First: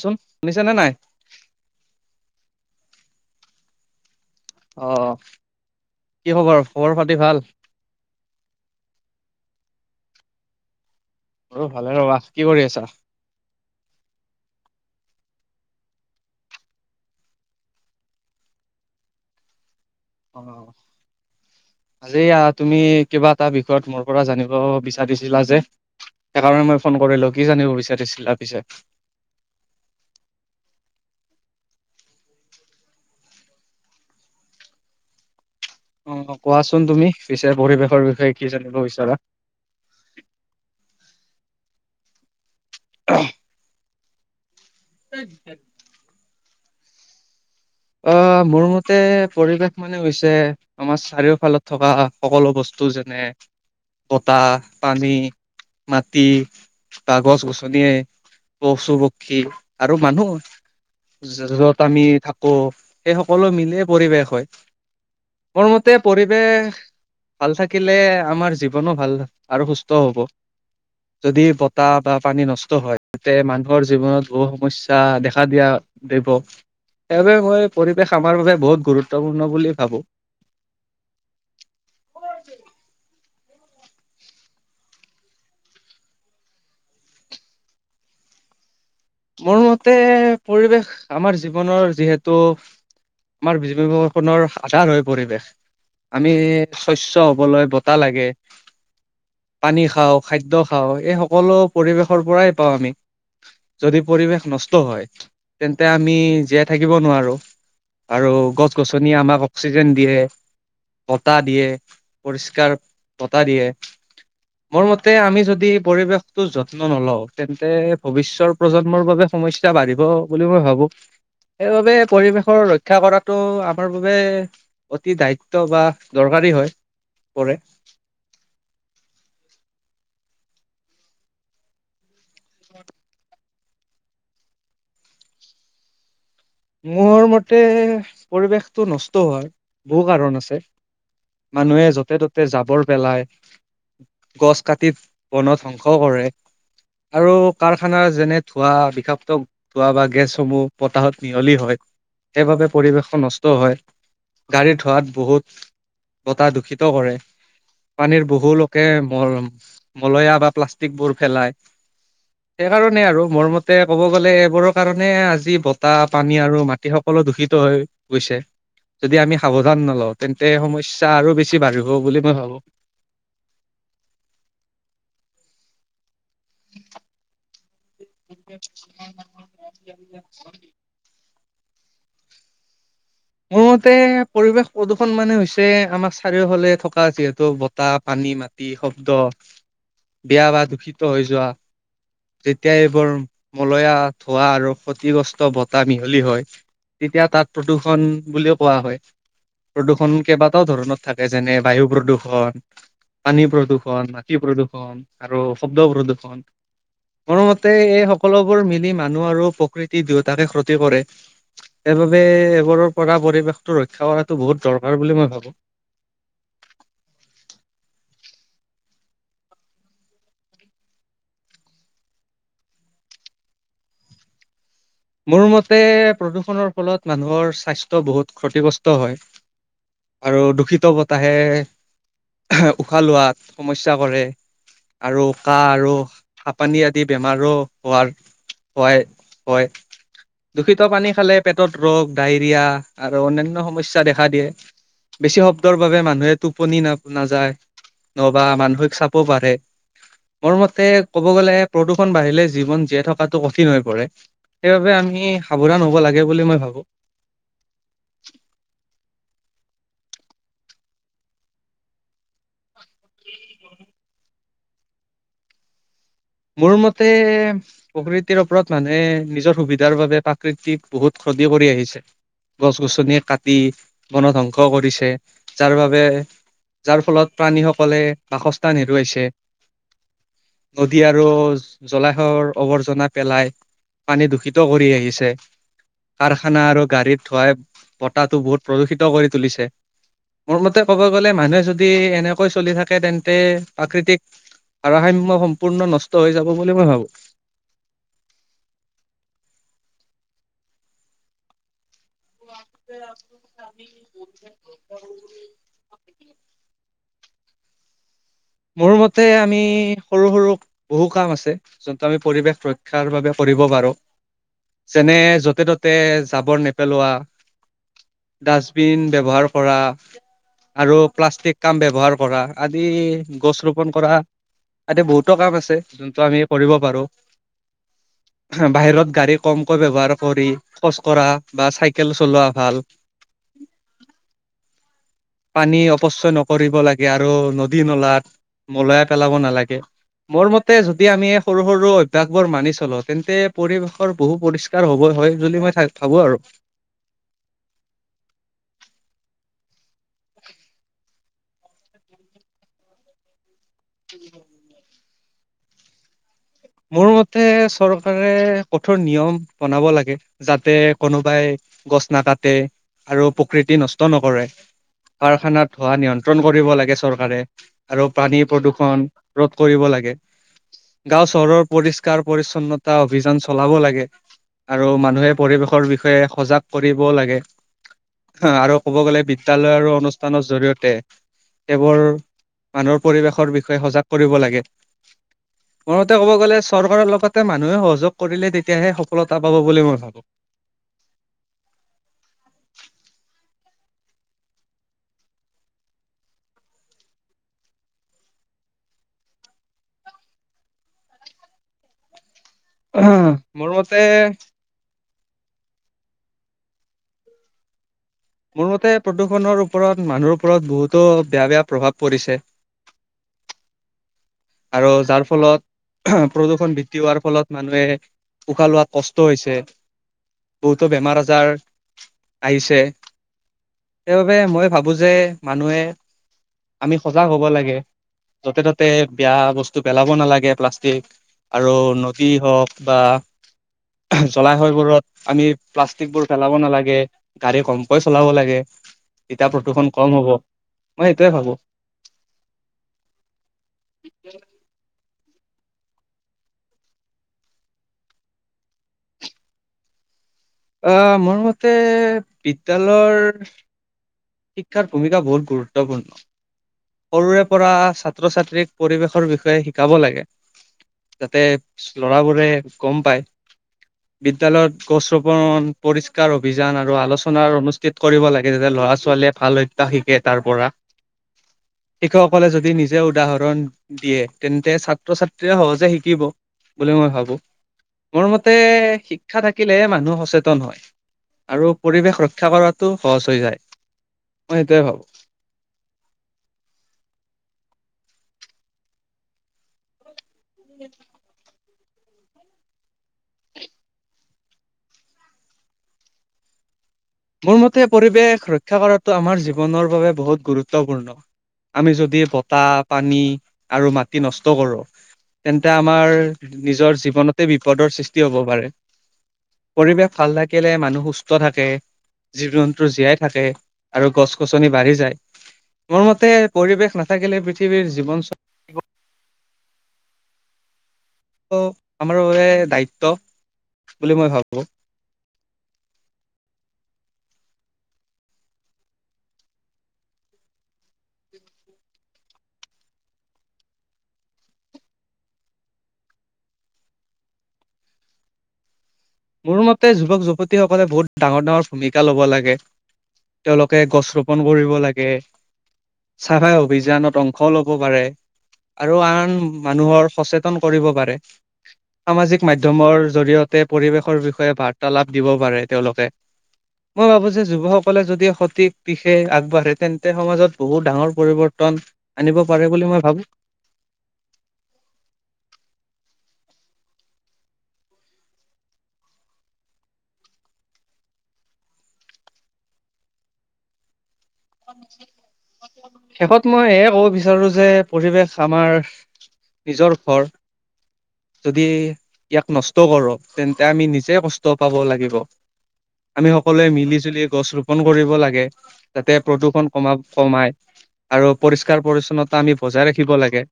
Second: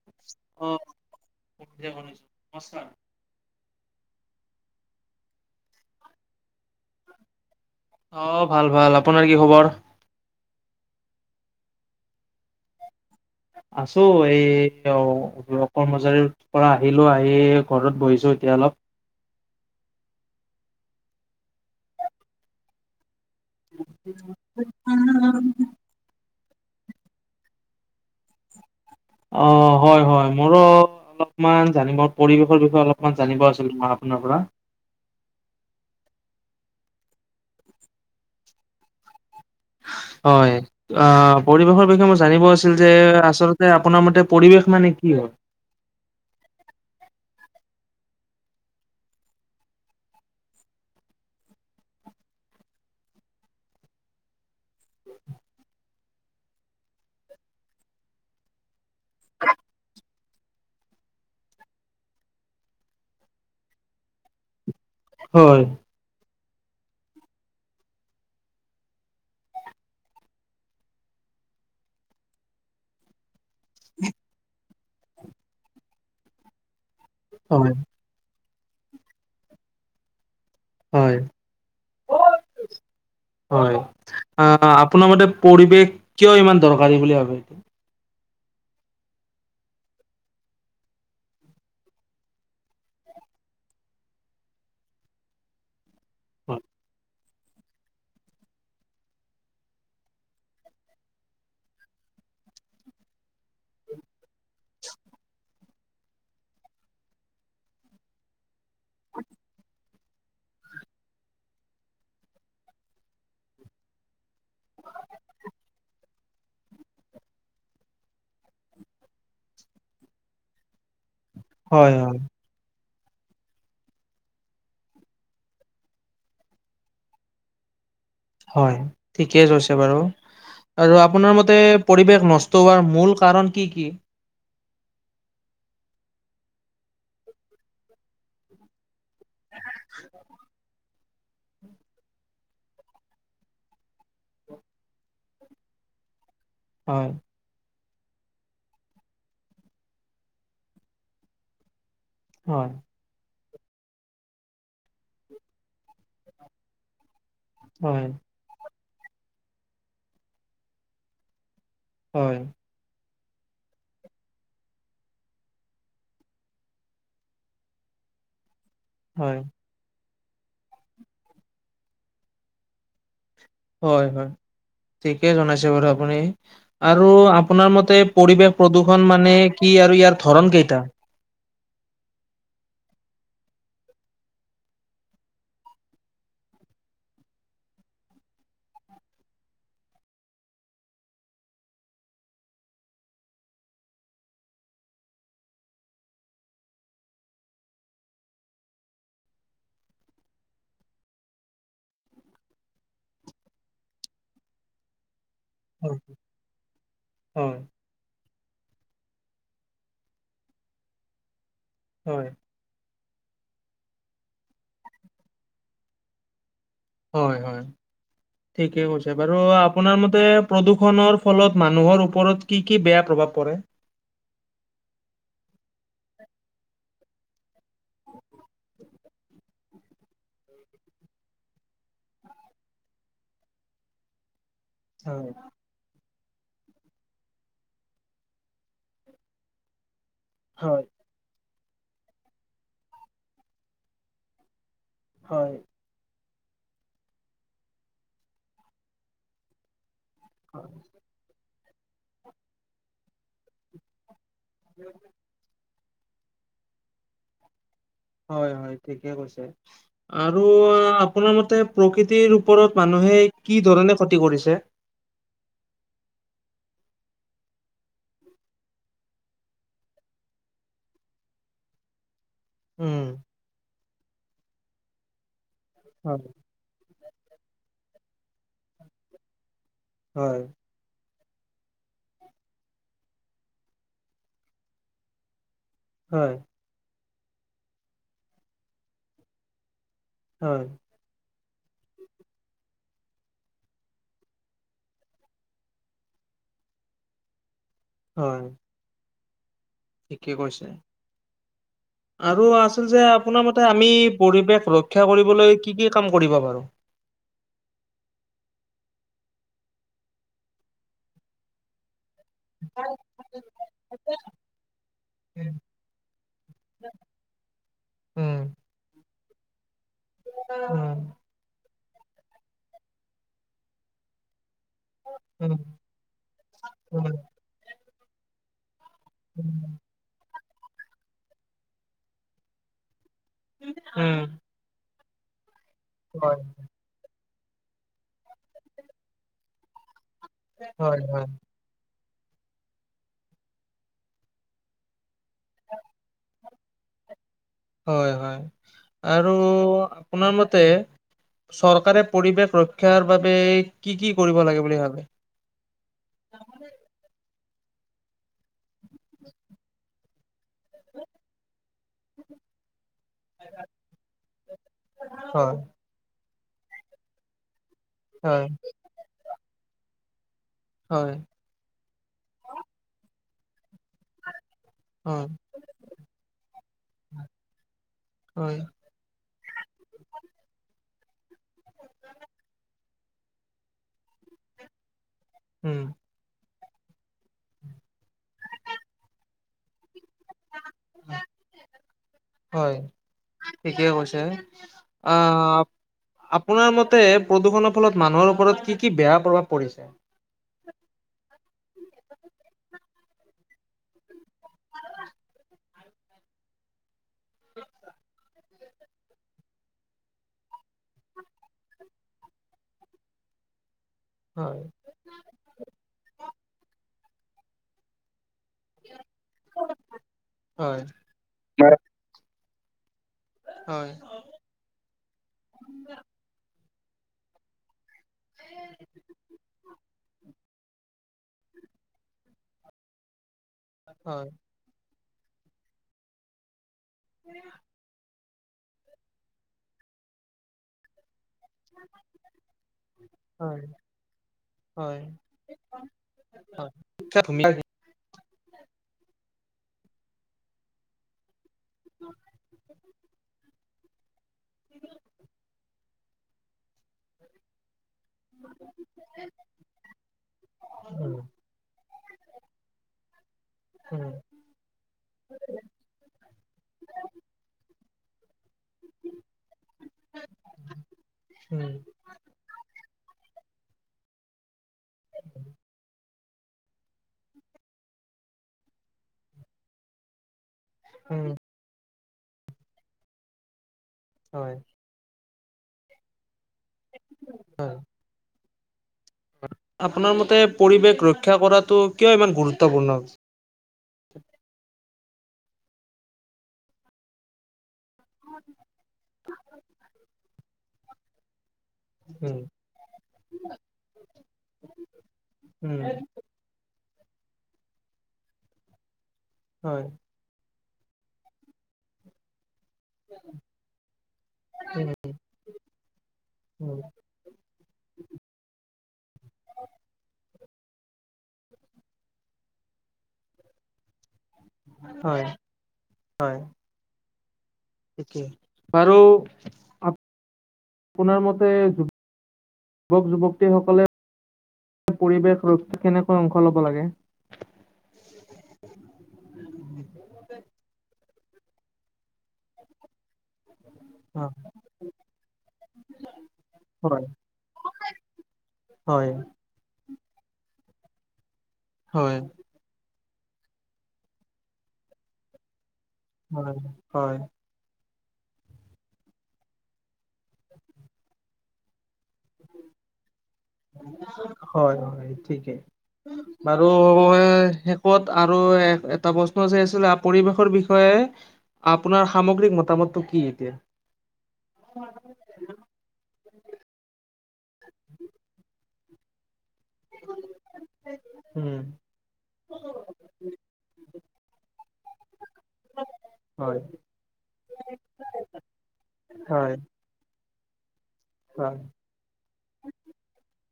চোন, শুনিছে নে নাই? অ এতিয়া শুনিছোঁ, নমস্কাৰ। অ অ কি খবৰ, খবৰ পাতি ভাল? অঁ ভাল ভাল আপোনাৰ কি খবৰ? মোৰো ভালে ৰবা, কি কৰি আছা? আছো এই অ কৰ্মচাৰীৰ পৰা আহিলো, আহি ঘৰত বহিছোঁ এতিয়া অলপ। অআজি তুমি কিবা এটা বিষয়ত মোৰ পৰা জানিব বি বিচাৰিছিলা যে, সেইকাৰণে মই ফোন কৰিলো কি জানিব বিচাৰিছিলা পিছে? অঁ হয় হয়, মোৰো অলপমান জানিব পৰিৱেশৰ বিষয়ে অলপমান জানিব আছিল তোমাৰ আপোনাৰ পৰা। অঁ কোৱাচোন তুমি পিছে পৰিৱেশৰ বিষয়ে কি জানিব বিচৰা। হয়, আঁহ পৰিৱেশৰ বিষয়ে মই জানিব আছিল যে আচলতে আপোনাৰ মতে পৰিৱেশ মানে কি হয় [unintelligible] অঁ মোৰ মতে পৰিৱেশ মানে হৈছে, আমাৰ চাৰিওফালে থকা সকলো বস্তু যেনে, বতাহ, পানী, মাটি বা গছ গছনিয়ে পশু পক্ষী আৰু মানুহ যত আমি থাকো, সেই সকলো মিলিয়ে পৰিৱেশ হয়, হয় মোৰ ম গোটেই পৰিৱেশ ভাল থাকিলে আমাৰ জীৱনো ভাল আৰু সুস্থ হব। যদি বতাহ বা পানী নষ্ট হয় তেন্তে মা নুহৰ জীৱনত বহু সমস্যা দেখা দিয়া দিব। সেইবাবে মই হয় পৰিৱেশ আমাৰ বাবে বহুত গুৰুত্বপূৰ্ণ বুলি ভাবোঁ। হয়। [inaudible] হয়, আ আপোনাৰ মতে পৰিৱেশ, কিয় ইমান দৰকাৰী বুলি ভাবে? মোৰ মতে, পৰিৱেশ আমাৰ জীৱনৰ যিহেতু আমাৰ জীৱ দৰ্শনৰ আধাৰ হয় পৰিৱেশ। আমি স্বচ্ছ হবলৈ বতাহ লাগে। পানী খাওঁ, খাদ্য খাওঁ এই সকলো পৰিৱেশৰ পৰাই পাওঁ আমি। যদি পৰিৱেশ নষ্ট হয়, তেন্তে আমি জীয়াই থাকিব নোৱাৰোঁ। আৰু গছ গছনি আমাক অক্সি জেন দিয়ে, বতাহ দিয়ে পৰিষ্কাৰ বতাহ দিয়ে। মোৰ মতে, আমি যদি পৰিৱেশটো যত্ন নলওঁ, তেন্তে ভৱিষ্যৰ প্ৰজন্মৰ বাবে সমস্যা বাঢ়িব বুলি মই ভাবোঁ। হয় সেইবাবে হয় পৰিৱেশ ৰ, ৰক্ষা কৰাটো আমাৰ বাবে, অতি দায়িত্ব বা দৰকাৰী হয়। পৰে। হয়, ঠিকে কৈছে বাৰু, আৰু আপোনাৰ মতে পৰিৱেশ নষ্ট হোৱাৰ মূল কাৰণ কি কি? মোৰ মতে, পৰিৱেশটো নষ্ট হোৱাৰ, বহু কাৰণ আছে। মানুহে য'তে ত'তে জাবৰ পেলায়। গছ কাটি বনৰ ধ্বংস কৰে। হয়। আৰু কাৰখানা যেনে ধোঁৱা বিষাক্ত, ধোঁৱা বা গেছসমূহ বতাহত মিহলি হয়। সেই বাবে হয়, পৰিৱেশৰ ন ষ্ট হয়, গাড়ী ধোঁৱাত বহুত বতাহ দূষিত কৰে। হয়, পানীৰ বহু লোকে ম মলয়া বা প্লাষ্টিক বোৰ ফলায় হয়। সেইকাৰণে আৰু, মোৰ মতে ক'ব গ'লে এইবোৰৰ কাৰণে আজি ব তাহ, পানী আৰু মাটি সকলো দূষিত হৈ গৈছে, যদি হয়, আমি সাব ধান নলওঁ, তেন্তে সমস্যা আৰু বেছি বাঢ়িব বুলি মই ভাৱোঁ। হয় হয়, ঠিকেই জনাইছে বাৰু আপুনি। আৰু আপোনাৰ মতে পৰিৱেশ প্ৰদূষণ মানে কি আৰু ইয়াৰ ধৰণ কেইটা? মোৰ মতে পৰিৱেশ প্ৰদূষণ মানে হৈছে আমাৰ চাৰিওফালে থকা যিহেতু বতাহ, পানী, মা টি, শব্দ, বেয়া বা দূষিত হৈ যোৱা যেতিয়া এইবোৰ মলয়া ধোঁৱা আৰু ক্ষতিগ্ৰস্ত বতাহ মিহলি হয় তেতিয়া তাত প্ৰদূষণ বুলিও কোৱা হয়। প্ৰদূষণ কেইবাটাও ধৰণত থাকে, যেনে বায়ু প্ৰদূষণ পানী প্ৰদূষণ, মাটি প্ৰদূষণ আৰু শব্দ হয়, প্ৰদূষণ, মোৰ হয়, মতে এই শব্ সকলোবোৰ মিলি মানুহ আৰু প্ৰকৃতি দুয়োটাকে ক্ষতি কৰে, সেইবাবে হয়, ওপৰৰ পৰা পৰিৱেশটো ৰক্ষা কৰাটো বহুত দৰকাৰ বুলি মই ভাবোঁ। হয় হয়। [inaudible] ঠিকেই কৈছে, বাৰু আপোনাৰ মতে প্ৰদূষণৰ ফলত মানুহৰ ওপৰত কি কি বেয়া প্ৰভাৱ পৰে? মোৰ মতে প্ৰদূষণৰ ফলত মানুহৰ স্বাস্থ্য বহুত ক্ষতিগ্ৰস্ত হয়। আৰু দূষিত বতাহে উশাহ লোৱাত সমস্যা কৰে আৰু হয়, কাহ আৰু হাপানি আদি বেমাৰো হোৱাৰ ভয় হয়। দূষিত হয়, পানী খালে পেটত ৰোগ, ডায়েৰিয়া আৰু অন্যান্য সমস্যা দেখা দিয়ে। বেছি হয়, শব্দৰ বাবে মানুহে টোপনি ন-নাযায় নহ'বা মানসিক চাপো বাঢ়ে। মোৰ হয়, মতে ক'ব গ'লে প্ৰদূষণ বাঢ়িলে জীৱন জীয়াই থকাটো কঠিন হৈ পৰে। সেইবাবে আমি সাৱধান হ'ব লাগে বুলি মই ভাৱোঁ। হয় হয়, ঠিকেই কৈছে, আৰু আপোনাৰ মতে প্ৰকৃতিৰ ওপৰত মানুহে কি ধৰণে ক্ষতি কৰিছে? মোৰ মতে প্ৰকৃতিৰ ওপৰত মানুহে নিজৰ সুবিধাৰ বাবে প্ৰাকৃতিক বহুত ক্ষতি কৰি আহিছে। উম। গছ-গছনি কাটি বন ধ্বংস কৰিছে, যাৰ বাবে হয়, যাৰ ফলত প্ৰাণীসকলে বাসস্থান হেৰুৱাইছে। হয়। টি আৰু জলাশয়ৰ আৱৰ্জনা পেলাই পানী দূষিত কৰি আহিছে। হয়, কাৰখানা আৰু গাড়ীৰ ধোঁৱাই বতাহটো বহুত প্ৰদূষিত কৰি তুলিছে, মোৰ হয়, মতে ক'ব গ'লে মানুহে যদি এনেকৈ চলি থাকে, তেন্তে প্ৰাকৃতিক ভাৰসাম্য সম্পুৰ্ণ নষ্ট হৈ যাব বুলি মই ভাৱোঁ। হয়। ঠিকেই কৈছে। আৰু আছিল যে আপোনাৰ মতে আমি পৰিৱেশ ৰক্ষা কৰিবলৈ কি কি কাম কৰিব পাৰোঁ? মোৰ মতে আমি সৰু সৰু বহু কাম আছে। যোনটো আমি পৰিৱেশ ৰক্ষাৰ বাবে কৰিব পাৰো। যেনে উম, য'তে-ত'তে জাৱৰ নেপেলোৱা উম, ডাষ্টবিন ব্যৱহাৰ কৰা আৰু প্লাষ্টিক কাম ব্যৱহাৰ কৰা, আদি গছ ৰোপণ কৰা আদি বহুতো উম, কাম আছে যোনটো আমি কৰিব পাৰো, উম, বাহিৰত গাড়ী কমকৈ ব্যৱহাৰ কৰি খোজ কঢ়া বা চাইকেল চলোৱা ভাল। উম। পানী অপচয় হয়, নকৰিব লাগে আৰু নদী নলাত নলাই পেলাব নালাগে। মোৰ মতে হয়, যদি হয়। আমি সৰু সৰু অভ্যাসবোৰ মানি চলো তেন্তে পৰিৱেশৰ বহু পৰিস্কাৰ হ'বৰ হয়। বুলি মই ভাবো আৰু। হয় হয় আৰু আপোনাৰ মতে চৰকাৰে পৰিৱেশ ৰক্ষাৰ বাবে কি কি কৰিব লাগে বুলি ভাবে? মোৰ মতে চৰকাৰে কঠোৰ নিয়ম বনাব লাগে যাতে কোনোবাই গছ নাকাতে। আৰু প্ৰকৃতি নষ্ট নকৰে, হয়, কাৰখানাত ধোৱা নিয়ন্ত্ৰণ কৰিব লাগে চৰকাৰে। আৰু পানী হয়, প্ৰদূষণ ৰোধ কৰিব লাগে, হয়, গাও চহৰৰ পৰিষ্কাৰ পৰিছন্নতা অভিযান চলাব লাগে। আৰু হয়, মানুহে পৰিৱেশৰ বিষয়ে সজাগ কৰিবও লাগে হয়, আৰু ক'ব গ'লে বিদ্যালয় আৰু অনুষ্ঠানৰ জৰিয়তে সেইবোৰ মানুহৰ পৰিৱেশৰ বিষয়ে সজাগ কৰিব লাগে। উম। তে ক'ব গ'লে চৰকাৰৰ লগতে মানুহে সহযোগ কৰিলে তেতিয়াহে সফলতা পাব বুলি মই ভাবো। হয় ঠিকে কৈছে আহ আপোনাৰ মতে প্ৰদূষণৰ ফলত মানুহৰ ওপৰত কি কি বেয়া প্ৰভাৱ পৰিছে? উম মোৰ মতে মোৰ মতে প্ৰদূষণৰ ওপৰত মানুহৰ ওপৰত বহুতো বেয়া বেয়া প্ৰভাৱ পৰিছে। হয়। আৰু যাৰ ফলত প্ৰদূষণ বৃদ্ধি হোৱাৰ ফলত মানুহে উশাহ লোৱাত কষ্ট হৈছে, হয়। বহুতো বেমাৰ আজাৰ হয়, আহিছে। হয়। সেইবাবে মই ভাবো যে মানুহে আমি সজাগ হ'ব লাগে। যতে ততে বেয়া বস্তু পেলাব নালাগে প্লাষ্টিক আৰু নদী হওক বা জলাশয়বোৰত আমি প্লাষ্টিকবোৰ পেলাব নালাগে, গাড়ী কম পইচ চলাব লাগে, তেতিয়া প্ৰদূষণ কম হ'ব, মই সেইটোয়ে ভাবো। হয় হয়। [unintelligible] অ মোৰ মতে বিদ্যালয়ৰ শিক্ষাৰ ভূমিকা বহুত গুৰুত্বপূৰ্ণ। সৰুৰে পৰা ছাত্ৰ ছাত্ৰীক পৰিৱেশৰ বিষয়ে শিকাব লাগে। উম, যাতে ল'ৰাবোৰে গম পায়। উম, বিদ্যালয়ত গছ ৰূপন পৰিস্কাৰ অভিযান আৰু আলোচনাৰ অনুষ্ঠান কৰিব লাগে তেতিয়া ল'ৰা ছোৱালীয়ে ভাল অভ্যাস শিকে তাৰ পৰা। শিক্ষকসকলে যদি নিজে উদাহৰণ দিয়ে তেন্তে ছাত্ৰ ছাত্ৰী য়ে সহজে শিকিব। বুলি মই ভাবো। মোৰ মতে শিক্ষা থাকিলেহে মানুহ সচেতন হয়। উম। আৰু পৰিৱেশ ৰক্ষা কৰাতো সহজ হৈ যায় হয়। মই সেইটোয়ে ভাবো। হয়। আপোনাৰ মতে পৰিৱেশ ৰক্ষা কৰাটো কিয় ইমান গুৰুত্বপূৰ্ণ? মোৰ মতে পৰিৱেশ ৰক্ষা কৰাটো আমাৰ জীৱনৰ বাবে বহুত গুৰুত্বপূৰ্ণ। আমি যদি উম, বতাহ পানী আৰু মাটি নষ্ট কৰোঁ তেন্তে উম, আমাৰ নিজৰ জীৱনতে বিপদৰ সৃষ্টি হ'ব পাৰে, হয়, পৰিৱেশ ভাল থাকিলে মানুহ সুস্থ থাকে। জীৱ-জন্তু জীয়াই থাকে আৰু গছ-গছনি উম, বাঢ়ি যায়, মোৰ উম, পৰিৱেশ নাথ থাকিলে পৃথিৱীৰ জীৱন আমাৰো দায়িত্ব বুলি মই ভাবোঁ। হয়, হয়। বাৰু আপোনাৰ মতে যুৱক-যুৱতী সকলে পৰিৱেশ ৰক্ষা কেনেকৈ অংশ ল'ব লাগে? মোৰ মতে যুৱক-যুৱতীসকলে বহুত ডাঙৰ ডাঙৰ ভূমিকা ল'ব লাগে। তেওঁলোকে গছ হয়, ৰোপন কৰিব লাগে। চাফাই হয়, অভিযানত অংশ ল'ব পাৰে আৰু হয়, আন মানুহৰ সচেতন সচেতন কৰিব পাৰে হয়, সামাজিক মাধ্যমৰ জৰিয়তে পৰিবেশ ৰ বিষয়ে বাৰ্তালাপ দিব পাৰে তেওঁলোকে। হয়, হয়। যুৱকসকলে যদি সঠিক দিশে আগবাঢ়ে তেন্তে সমাজত বহুত ডাঙৰ পৰিৱৰ্তন আনিব পাৰে বুলি মই ভাবো। হয়, হয়, ঠিকে। বাৰু শেষত আৰু এটা প্ৰশ্ন যে আছিলে পৰিৱেশৰ বিষয়ে আপোনাৰ সামগ্ৰিক মতামতটো কি এতিয়া? শেষত মই এয়াই ক'ব বিচাৰো যে পৰিৱেশ আমাৰ নিজৰ ঘৰ। উম, যদি ইয়াক নষ্ট কৰো তেন্তে আমি নিজে কষ্ট পাব লাগিব। আমি হয়, সকলোৱে মিলি-জুলি গছ ৰোপন কৰিব লাগে যাতে হয়, প্ৰদূষন কমা কমাই আৰু হয়, পৰিষ্কাৰ পৰিছন্নতা আমি বজাই ৰাখিব লাগে,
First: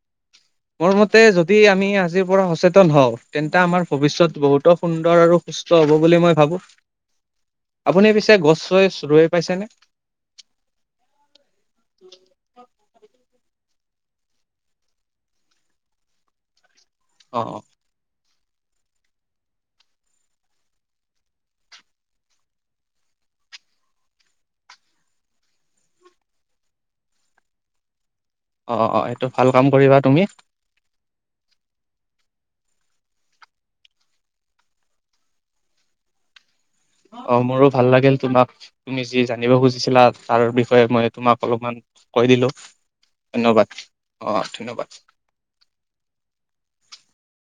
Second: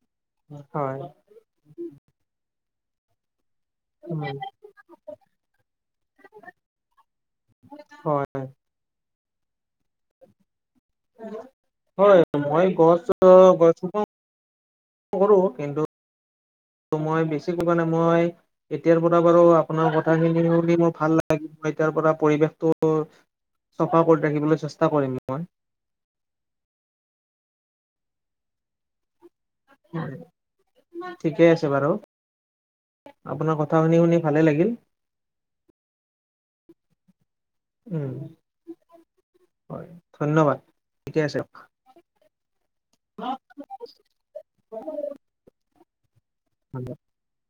মোৰ হয়, মতে যদি আমি আজিৰ পৰা সচেতন হওঁ তেন্তে আমাৰ উম, ভবিষ্যত বহুতো সুন্দৰ আৰু সুস্থ হ'ব বুলি মই ভাবো, আপুনি পিছে হয়। গছ-চছ ৰুই পাইছেনে? হয়, মই গছ গছ ৰোপণ কৰো কিন্তু ত' মই অ অ বেছিকৈ মানে মই এতিয়াৰ পৰা বাৰু আপোনাৰ কথাখিনি শুনি মোৰ ভাল লাগিল, এতিয়াৰ পৰা পৰিৱেশটো চফা কৰি ৰাখিবলৈ চেষ্টা কৰিম মই। অ', অ', অ', সেইটো ভাল কাম কৰিবা তুমি। ঠিকেই আছে বাৰু। আপোনাৰ কথা শুনি শুনি ভালে লাগিল। অ', মোৰো ভাল উম, লাগিল তোমাক তুমি যি জানিব হয় খুজিছিলা তাৰ ধন্যবাদ বিষয়ে মই ঠিকে তোমাক আছে। অলপমান কৈ দিলো ধন্যবাদ অ', ধন্যবাদ। [unintelligible]